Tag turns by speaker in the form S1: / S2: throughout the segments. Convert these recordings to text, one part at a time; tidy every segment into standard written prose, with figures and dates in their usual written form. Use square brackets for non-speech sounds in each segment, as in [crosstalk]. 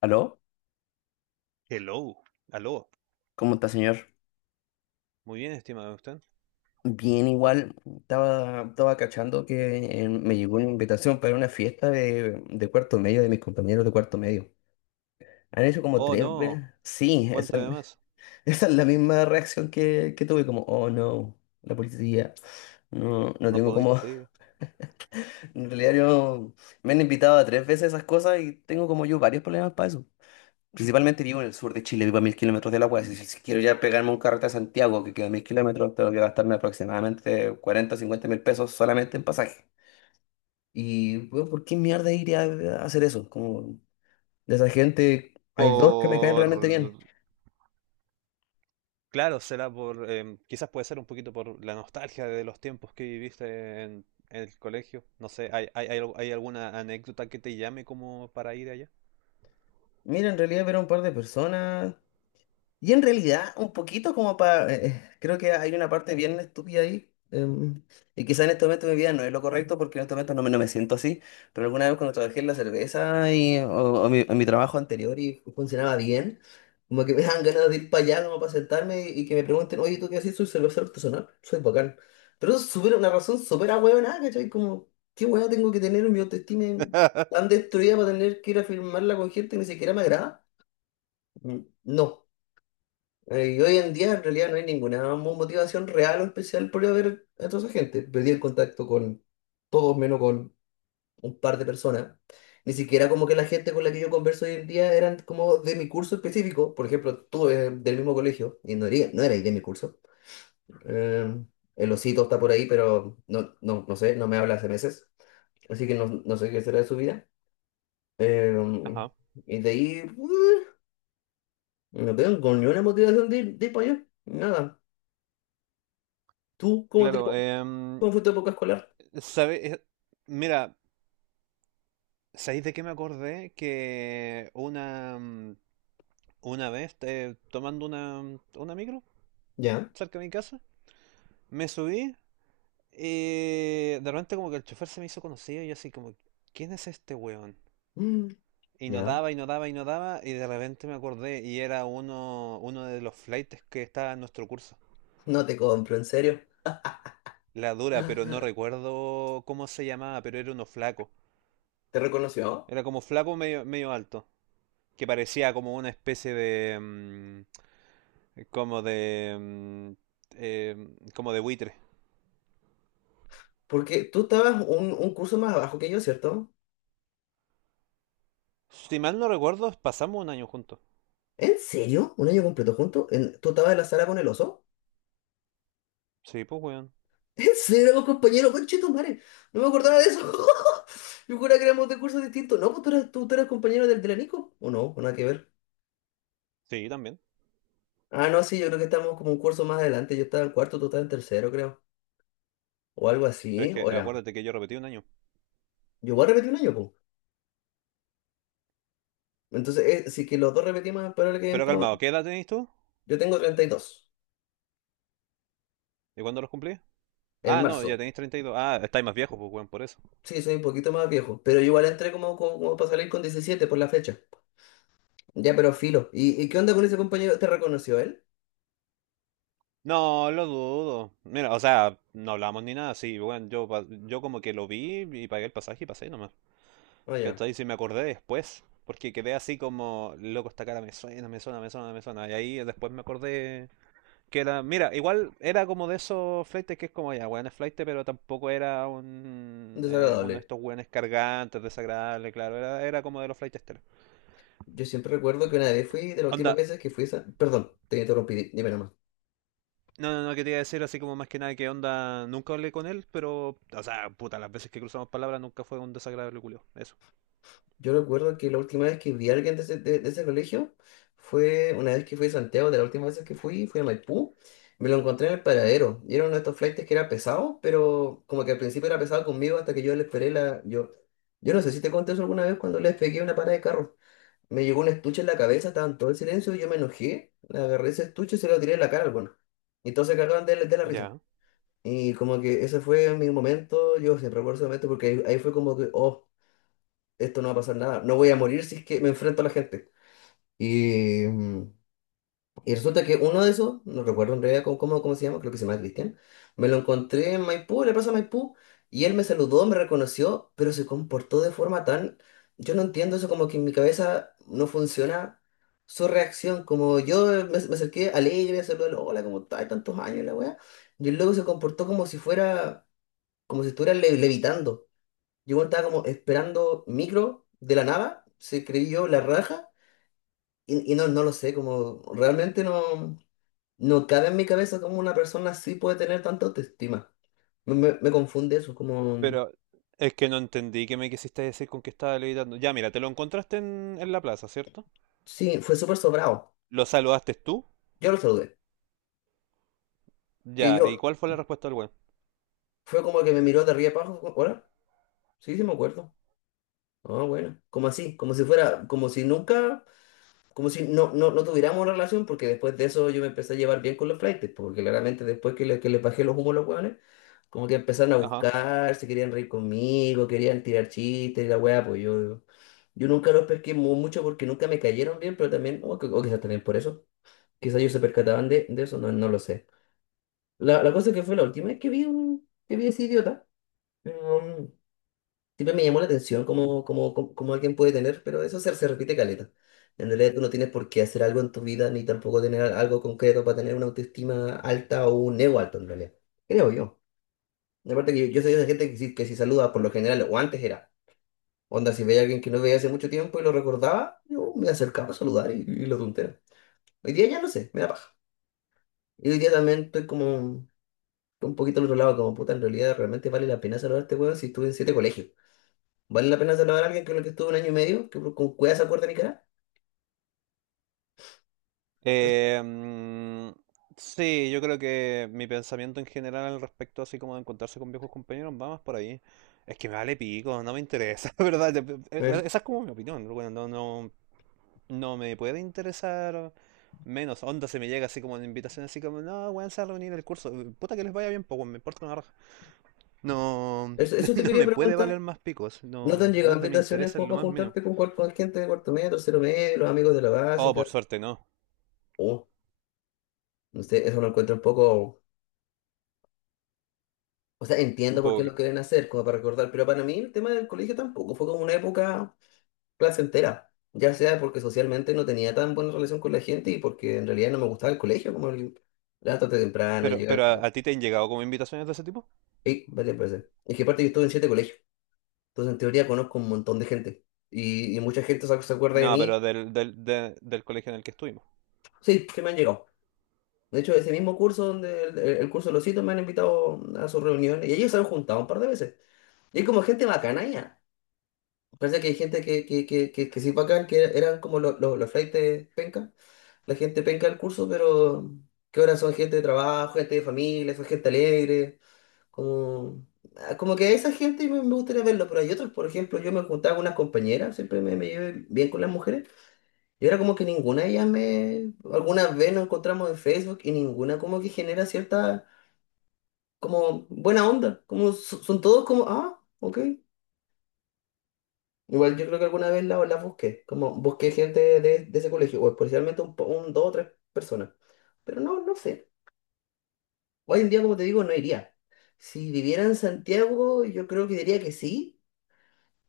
S1: ¿Aló?
S2: Hello, aló,
S1: ¿Cómo está, señor?
S2: muy bien, ¿está usted?
S1: Bien, igual. Estaba cachando que me llegó una invitación para una fiesta de cuarto medio, de mis compañeros de cuarto medio. Han hecho como
S2: Oh,
S1: tres veces.
S2: no,
S1: Sí,
S2: ¿cuánto
S1: esa,
S2: además?
S1: [laughs] esa es la misma reacción que tuve, como, oh no, la policía. No, no
S2: La
S1: tengo como.
S2: policía.
S1: [laughs] En realidad, yo me han invitado a tres veces esas cosas y tengo como yo varios problemas para eso. Principalmente vivo en el sur de Chile, vivo a mil kilómetros de la UAS. Si quiero ya pegarme un carrete a Santiago, que queda a mil kilómetros, tengo que gastarme aproximadamente 40, o 50 mil pesos solamente en pasaje. Y, bueno, ¿por qué mierda iría a hacer eso? Como de esa gente, hay dos que me caen
S2: Por...
S1: realmente bien.
S2: Claro, será por, quizás puede ser un poquito por la nostalgia de los tiempos que viviste en el colegio. No sé, ¿hay alguna anécdota que te llame como para ir allá?
S1: Mira, en realidad ver a un par de personas. Y en realidad, un poquito como para, creo que hay una parte bien estúpida ahí. Y quizá en este momento de mi vida no es lo correcto porque en este momento no me siento así. Pero alguna vez cuando trabajé en la cerveza o en mi trabajo anterior y funcionaba bien, como que me dan ganas de ir para allá como para sentarme y que me pregunten, oye, ¿tú qué haces? Soy cervecero artesanal, soy bacán. Pero eso es una razón súper ahueonada, ¿cachai? Como, ¿qué hueá tengo que tener en mi autoestima tan destruida para tener que ir a firmarla con gente que ni siquiera me agrada? Mm, No. Y hoy en día en realidad no hay ninguna motivación real o especial por ir a ver a toda esa gente. Perdí el contacto con todos menos con un par de personas. Ni siquiera como que la gente con la que yo converso hoy en día eran como de mi curso específico. Por ejemplo, tú eres del mismo colegio y no eres de mi curso. Eh, el osito está por ahí, pero no sé, no me habla hace meses. Así que no sé qué será de su vida. Eh,
S2: Ajá,
S1: y de ahí, no tengo con ninguna motivación de ir para allá. Nada. ¿Tú cómo te...
S2: claro.
S1: ¿Cómo fue poco escolar?
S2: ¿Sabe? Mira, ¿sabéis de qué me acordé? Una vez tomando una micro
S1: Ya.
S2: cerca de mi casa, me subí. De repente como que el chofer se me hizo conocido y yo así como, ¿quién es este weón?
S1: Mm,
S2: Y no
S1: ya,
S2: daba, y no daba, y no daba, y de repente me acordé y era uno de los flaites que estaba en nuestro curso.
S1: no te compro, en serio.
S2: La dura, pero no
S1: Ah,
S2: recuerdo cómo se llamaba, pero era uno flaco.
S1: ¿te reconoció?
S2: Era como flaco medio alto, que parecía como una especie de... como de... eh, como de buitre.
S1: Porque tú estabas un curso más abajo que yo, ¿cierto?
S2: Si mal no recuerdo, pasamos un año juntos.
S1: ¿En serio? ¿Un año completo juntos? ¿En- ¿Tú estabas en la sala con el oso?
S2: Sí, pues weón.
S1: ¿En serio, éramos compañeros? ¡Conchetumare! No me acordaba de eso. [laughs] Yo juraba que éramos de cursos distintos. No, pues tú eras, tú eras compañero del la. ¿O no? ¿O nada que ver?
S2: Sí, también.
S1: Ah, no, sí, yo creo que estábamos como un curso más adelante. Yo estaba en cuarto, tú estabas en tercero, creo. O algo
S2: Pero es
S1: así. O
S2: que
S1: era...
S2: acuérdate que yo repetí un año.
S1: Yo voy a repetir un año, pues. Entonces, si que los dos repetimos, pero el que
S2: Pero calmado, ¿qué edad tenéis tú?
S1: yo tengo 32
S2: ¿Y cuándo los cumplís?
S1: en
S2: Ah, no, ya
S1: marzo.
S2: tenéis 32. Ah, estáis más viejos, pues, weón, por eso.
S1: Sí, soy un poquito más viejo, pero yo igual entré como para salir con 17 por la fecha. Ya, pero filo. Y qué onda con ese compañero? ¿Te reconoció él?
S2: No, lo dudo. Mira, o sea, no hablamos ni nada, sí, weón. Yo, yo como que lo vi y pagué el pasaje y pasé nomás.
S1: Oye,
S2: ¿Cachai? Si me acordé después. Porque quedé así como, loco, esta cara me suena. Y ahí después me acordé que era. Mira, igual era como de esos flaites que es como, ya, weón, es flaite, pero tampoco era uno
S1: desagradable.
S2: de estos weones cargantes, desagradables, claro. Era como de los flaites telos.
S1: Yo siempre recuerdo que una vez fui, de las últimas
S2: Onda,
S1: veces que fui, a perdón, te interrumpí, dime nomás.
S2: No, no, no quería decir así como más que nada que onda, nunca hablé con él, pero, o sea, puta, las veces que cruzamos palabras nunca fue un desagradable culio. Eso.
S1: Yo recuerdo que la última vez que vi a alguien de de ese colegio fue una vez que fui a Santiago, de la última vez que fui, fui a Maipú, me lo encontré en el paradero. Y era uno de estos flaites que era pesado, pero como que al principio era pesado conmigo hasta que yo le esperé la... Yo no sé si te conté eso alguna vez cuando les pegué una parada de carro. Me llegó un estuche en la cabeza, estaba en todo el silencio, y yo me enojé, le agarré ese estuche y se lo tiré en la cara al bueno. Y todos se cagaban de la risa.
S2: Ya.
S1: Y como que ese fue mi momento, yo siempre recuerdo ese momento porque ahí fue como que, oh, esto no va a pasar nada, no voy a morir si es que me enfrento a la gente. Y, y resulta que uno de esos, no recuerdo en realidad cómo se llama, creo que se llama Cristian, me lo encontré en Maipú, en la plaza Maipú, y él me saludó, me reconoció, pero se comportó de forma tan, yo no entiendo eso, como que en mi cabeza no funciona su reacción, como yo me acerqué alegre, saludé, hola, ¿cómo estás? Tantos años, la weá, y el loco se comportó como si fuera, como si estuviera levitando. Yo bueno, estaba como esperando micro de la nada, se creyó la raja, y no, no lo sé, como realmente no, no cabe en mi cabeza cómo una persona así puede tener tanta autoestima. Me confunde eso, como,
S2: Pero es que no entendí qué me quisiste decir con que estaba levitando. Ya, mira, te lo encontraste en la plaza, ¿cierto?
S1: sí, fue súper sobrado.
S2: ¿Lo saludaste tú?
S1: Yo lo saludé, que
S2: Ya, ¿y
S1: yo,
S2: cuál fue la respuesta del weón?
S1: fue como que me miró de arriba abajo, como, hola, sí, sí me acuerdo. Ah, bueno, como así, como si fuera, como si nunca, como si no tuviéramos una relación, porque después de eso yo me empecé a llevar bien con los flaites, porque claramente después que les bajé los humos a los hueones, como que empezaron a
S2: Ajá.
S1: buscar, se querían reír conmigo, querían tirar chistes y la weá, pues yo nunca los pesqué mucho porque nunca me cayeron bien, pero también, o quizás también por eso, quizás ellos se percataban de eso, no lo sé. La cosa es que fue la última vez que vi a ese idiota. Siempre me llamó la atención cómo alguien puede tener, pero se repite caleta. En realidad tú no tienes por qué hacer algo en tu vida, ni tampoco tener algo concreto para tener una autoestima alta o un ego alto en realidad. Creo yo. Aparte que yo soy de esa gente que si saluda por lo general, o antes era, onda, si veía a alguien que no veía hace mucho tiempo y lo recordaba, yo me acercaba a saludar y lo tontero. Hoy día ya no sé, me da paja. Y hoy día también estoy como un poquito al otro lado, como puta, en realidad realmente vale la pena saludar a este weón si estuve en siete colegios. ¿Vale la pena salvar a alguien con el que estuve un año y medio? ¿Que con cuidado se acuerda de mi cara?
S2: Eh, mm, sí, yo creo que mi pensamiento en general al respecto, así como de encontrarse con viejos compañeros, va más por ahí. Es que me vale pico, no me interesa, [laughs] ¿verdad?
S1: Eh,
S2: Esa es como mi opinión, bueno, no me puede interesar menos. Onda se me llega así como una invitación, así como, no, weón, se va a reunir el curso. Puta que les vaya bien, pues, weón, me importa una raja. No, [laughs]
S1: Eso, eso te
S2: no
S1: quería
S2: me puede valer
S1: preguntar.
S2: más picos.
S1: ¿No te
S2: No,
S1: han
S2: no
S1: llegado
S2: es de mi
S1: invitaciones
S2: interés en
S1: como
S2: lo
S1: para
S2: más mínimo.
S1: juntarte con, con gente de cuarto medio, tercero medio, los amigos de la
S2: Oh,
S1: básica?
S2: por suerte, no.
S1: Oh, no sé, eso lo encuentro un poco... O sea,
S2: Un
S1: entiendo por
S2: poco
S1: qué lo
S2: que.
S1: quieren hacer, como para recordar, pero para mí el tema del colegio tampoco fue como una época placentera. Ya sea porque socialmente no tenía tan buena relación con la gente y porque en realidad no me gustaba el colegio, como el levantarte temprano,
S2: Pero,
S1: llegar
S2: pero
S1: tarde.
S2: a ti te han llegado como invitaciones de ese tipo?
S1: Y, vale, parece. Es que aparte yo estuve en siete colegios. Entonces, en teoría, conozco un montón de gente. Y mucha gente se acuerda de
S2: No, pero
S1: mí.
S2: del colegio en el que estuvimos.
S1: Sí, que me han llegado. De hecho, ese mismo curso donde el curso de los hitos me han invitado a sus reuniones. Y ellos se han juntado un par de veces. Y hay como gente bacana ya. Parece que hay gente que sí bacán, eran como los flaites penca. La gente penca del curso, pero que ahora son gente de trabajo, gente de familia, son gente alegre. Como, ah, como que a esa gente me gustaría verlo. Pero hay otros, por ejemplo, yo me juntaba con unas compañeras. Siempre me llevé bien con las mujeres. Y era como que ninguna de ellas me... Algunas veces nos encontramos en Facebook y ninguna como que genera cierta como buena onda. Como son todos como, ah, ok. Igual yo creo que alguna vez las busqué. Como busqué gente de ese colegio. O especialmente dos o tres personas. Pero no, no sé. Hoy en día, como te digo, no iría. Si viviera en Santiago, yo creo que diría que sí.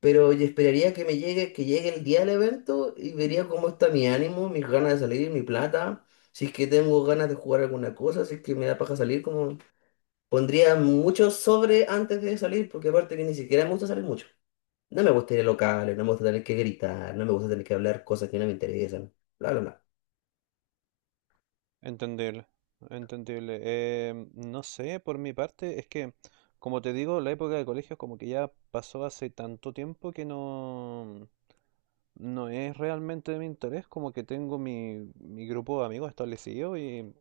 S1: Pero yo esperaría que me llegue, que llegue el día del evento y vería cómo está mi ánimo, mis ganas de salir, mi plata, si es que tengo ganas de jugar alguna cosa, si es que me da paja salir, como pondría mucho sobre antes de salir, porque aparte que ni siquiera me gusta salir mucho. No me gusta ir a locales, no me gusta tener que gritar, no me gusta tener que hablar cosas que no me interesan, bla, bla, bla.
S2: Entendible, entendible. No sé, por mi parte, es que, como te digo, la época de colegio como que ya pasó hace tanto tiempo que no... No es realmente de mi interés, como que tengo mi grupo de amigos establecido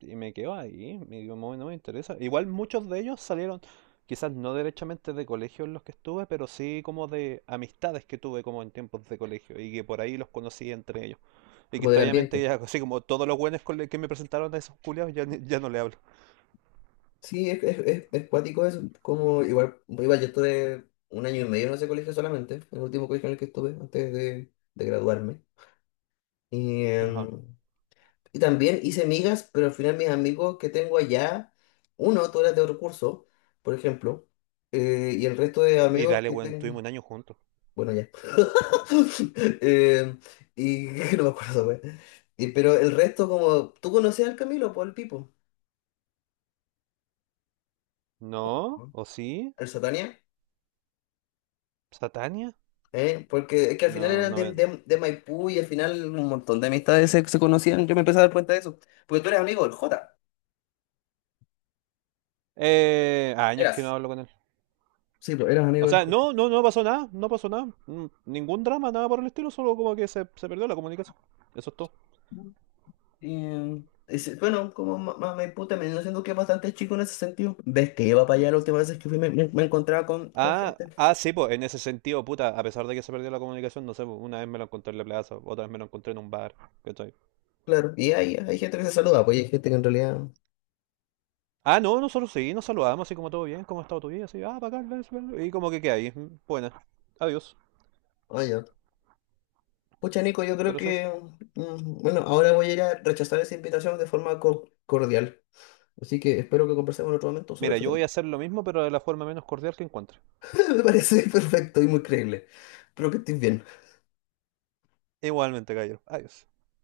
S2: y me quedo ahí, me- no, me no me interesa. Igual muchos de ellos salieron, quizás no derechamente de colegios en los que estuve, pero sí como de amistades que tuve como en tiempos de colegio y que por ahí los conocí entre ellos. Y que
S1: Como del
S2: extrañamente
S1: ambiente.
S2: ya, [laughs] así como todos los buenos con los que me presentaron a esos culiados, ya, ya no le hablo.
S1: Sí, es cuático eso. Como igual, igual yo estuve un año y medio en ese colegio solamente, el último colegio en el que estuve antes de graduarme. Y,
S2: Ajá.
S1: y también hice migas, pero al final mis amigos que tengo allá, uno, tú eras de otro curso, por ejemplo, y el resto de
S2: Y
S1: amigos
S2: dale,
S1: que
S2: bueno,
S1: tengo,
S2: estuvimos un año juntos.
S1: bueno, ya. [laughs] Em, y [laughs] no me acuerdo, güey. Y, pero el resto, como, tú conocías al Camilo, por el Pipo.
S2: ¿No?
S1: Ajá.
S2: ¿O sí?
S1: El Satania,
S2: ¿Satania?
S1: ¿eh? Porque es que al final
S2: No,
S1: eran
S2: no me...
S1: de Maipú y al final un montón de amistades se conocían. Yo me empecé a dar cuenta de eso, porque tú eres amigo del Jota,
S2: Años que no
S1: eras.
S2: hablo con él.
S1: Sí, pues eras amigo
S2: O
S1: del
S2: sea,
S1: Jota.
S2: no pasó nada, no pasó nada. Mm, ningún drama, nada por el estilo, solo como que se perdió la comunicación. Eso es todo.
S1: Y, bueno, como Maipú también, yo siento que es bastante chico en ese sentido. Ves que iba para allá la última vez que fui, me encontraba con
S2: Ah,
S1: gente.
S2: ah, sí, pues en ese sentido, puta, a pesar de que se perdió la comunicación, no sé, pues, una vez me lo encontré en la plaza, otra vez me lo encontré en un bar, ¿cachai?
S1: Claro, y hay gente que se saluda, pues y hay gente que en realidad.
S2: Ah, no, nosotros sí, nos saludamos, así como todo bien, ¿cómo ha estado tu vida? Así, ah, bacán, eso, y como que queda ahí, mm, buena, adiós,
S1: Oye, pucha, Nico, yo creo
S2: pero es eso.
S1: que. Mm, bueno, ahora voy a ir a rechazar esa invitación de forma cordial. Así que espero que conversemos en otro momento sobre
S2: Mira,
S1: este
S2: yo
S1: tema.
S2: voy a hacer lo mismo, pero de la forma menos cordial que encuentre.
S1: [laughs] Me parece perfecto y muy creíble. Espero que estés bien.
S2: Igualmente, Gallo, adiós.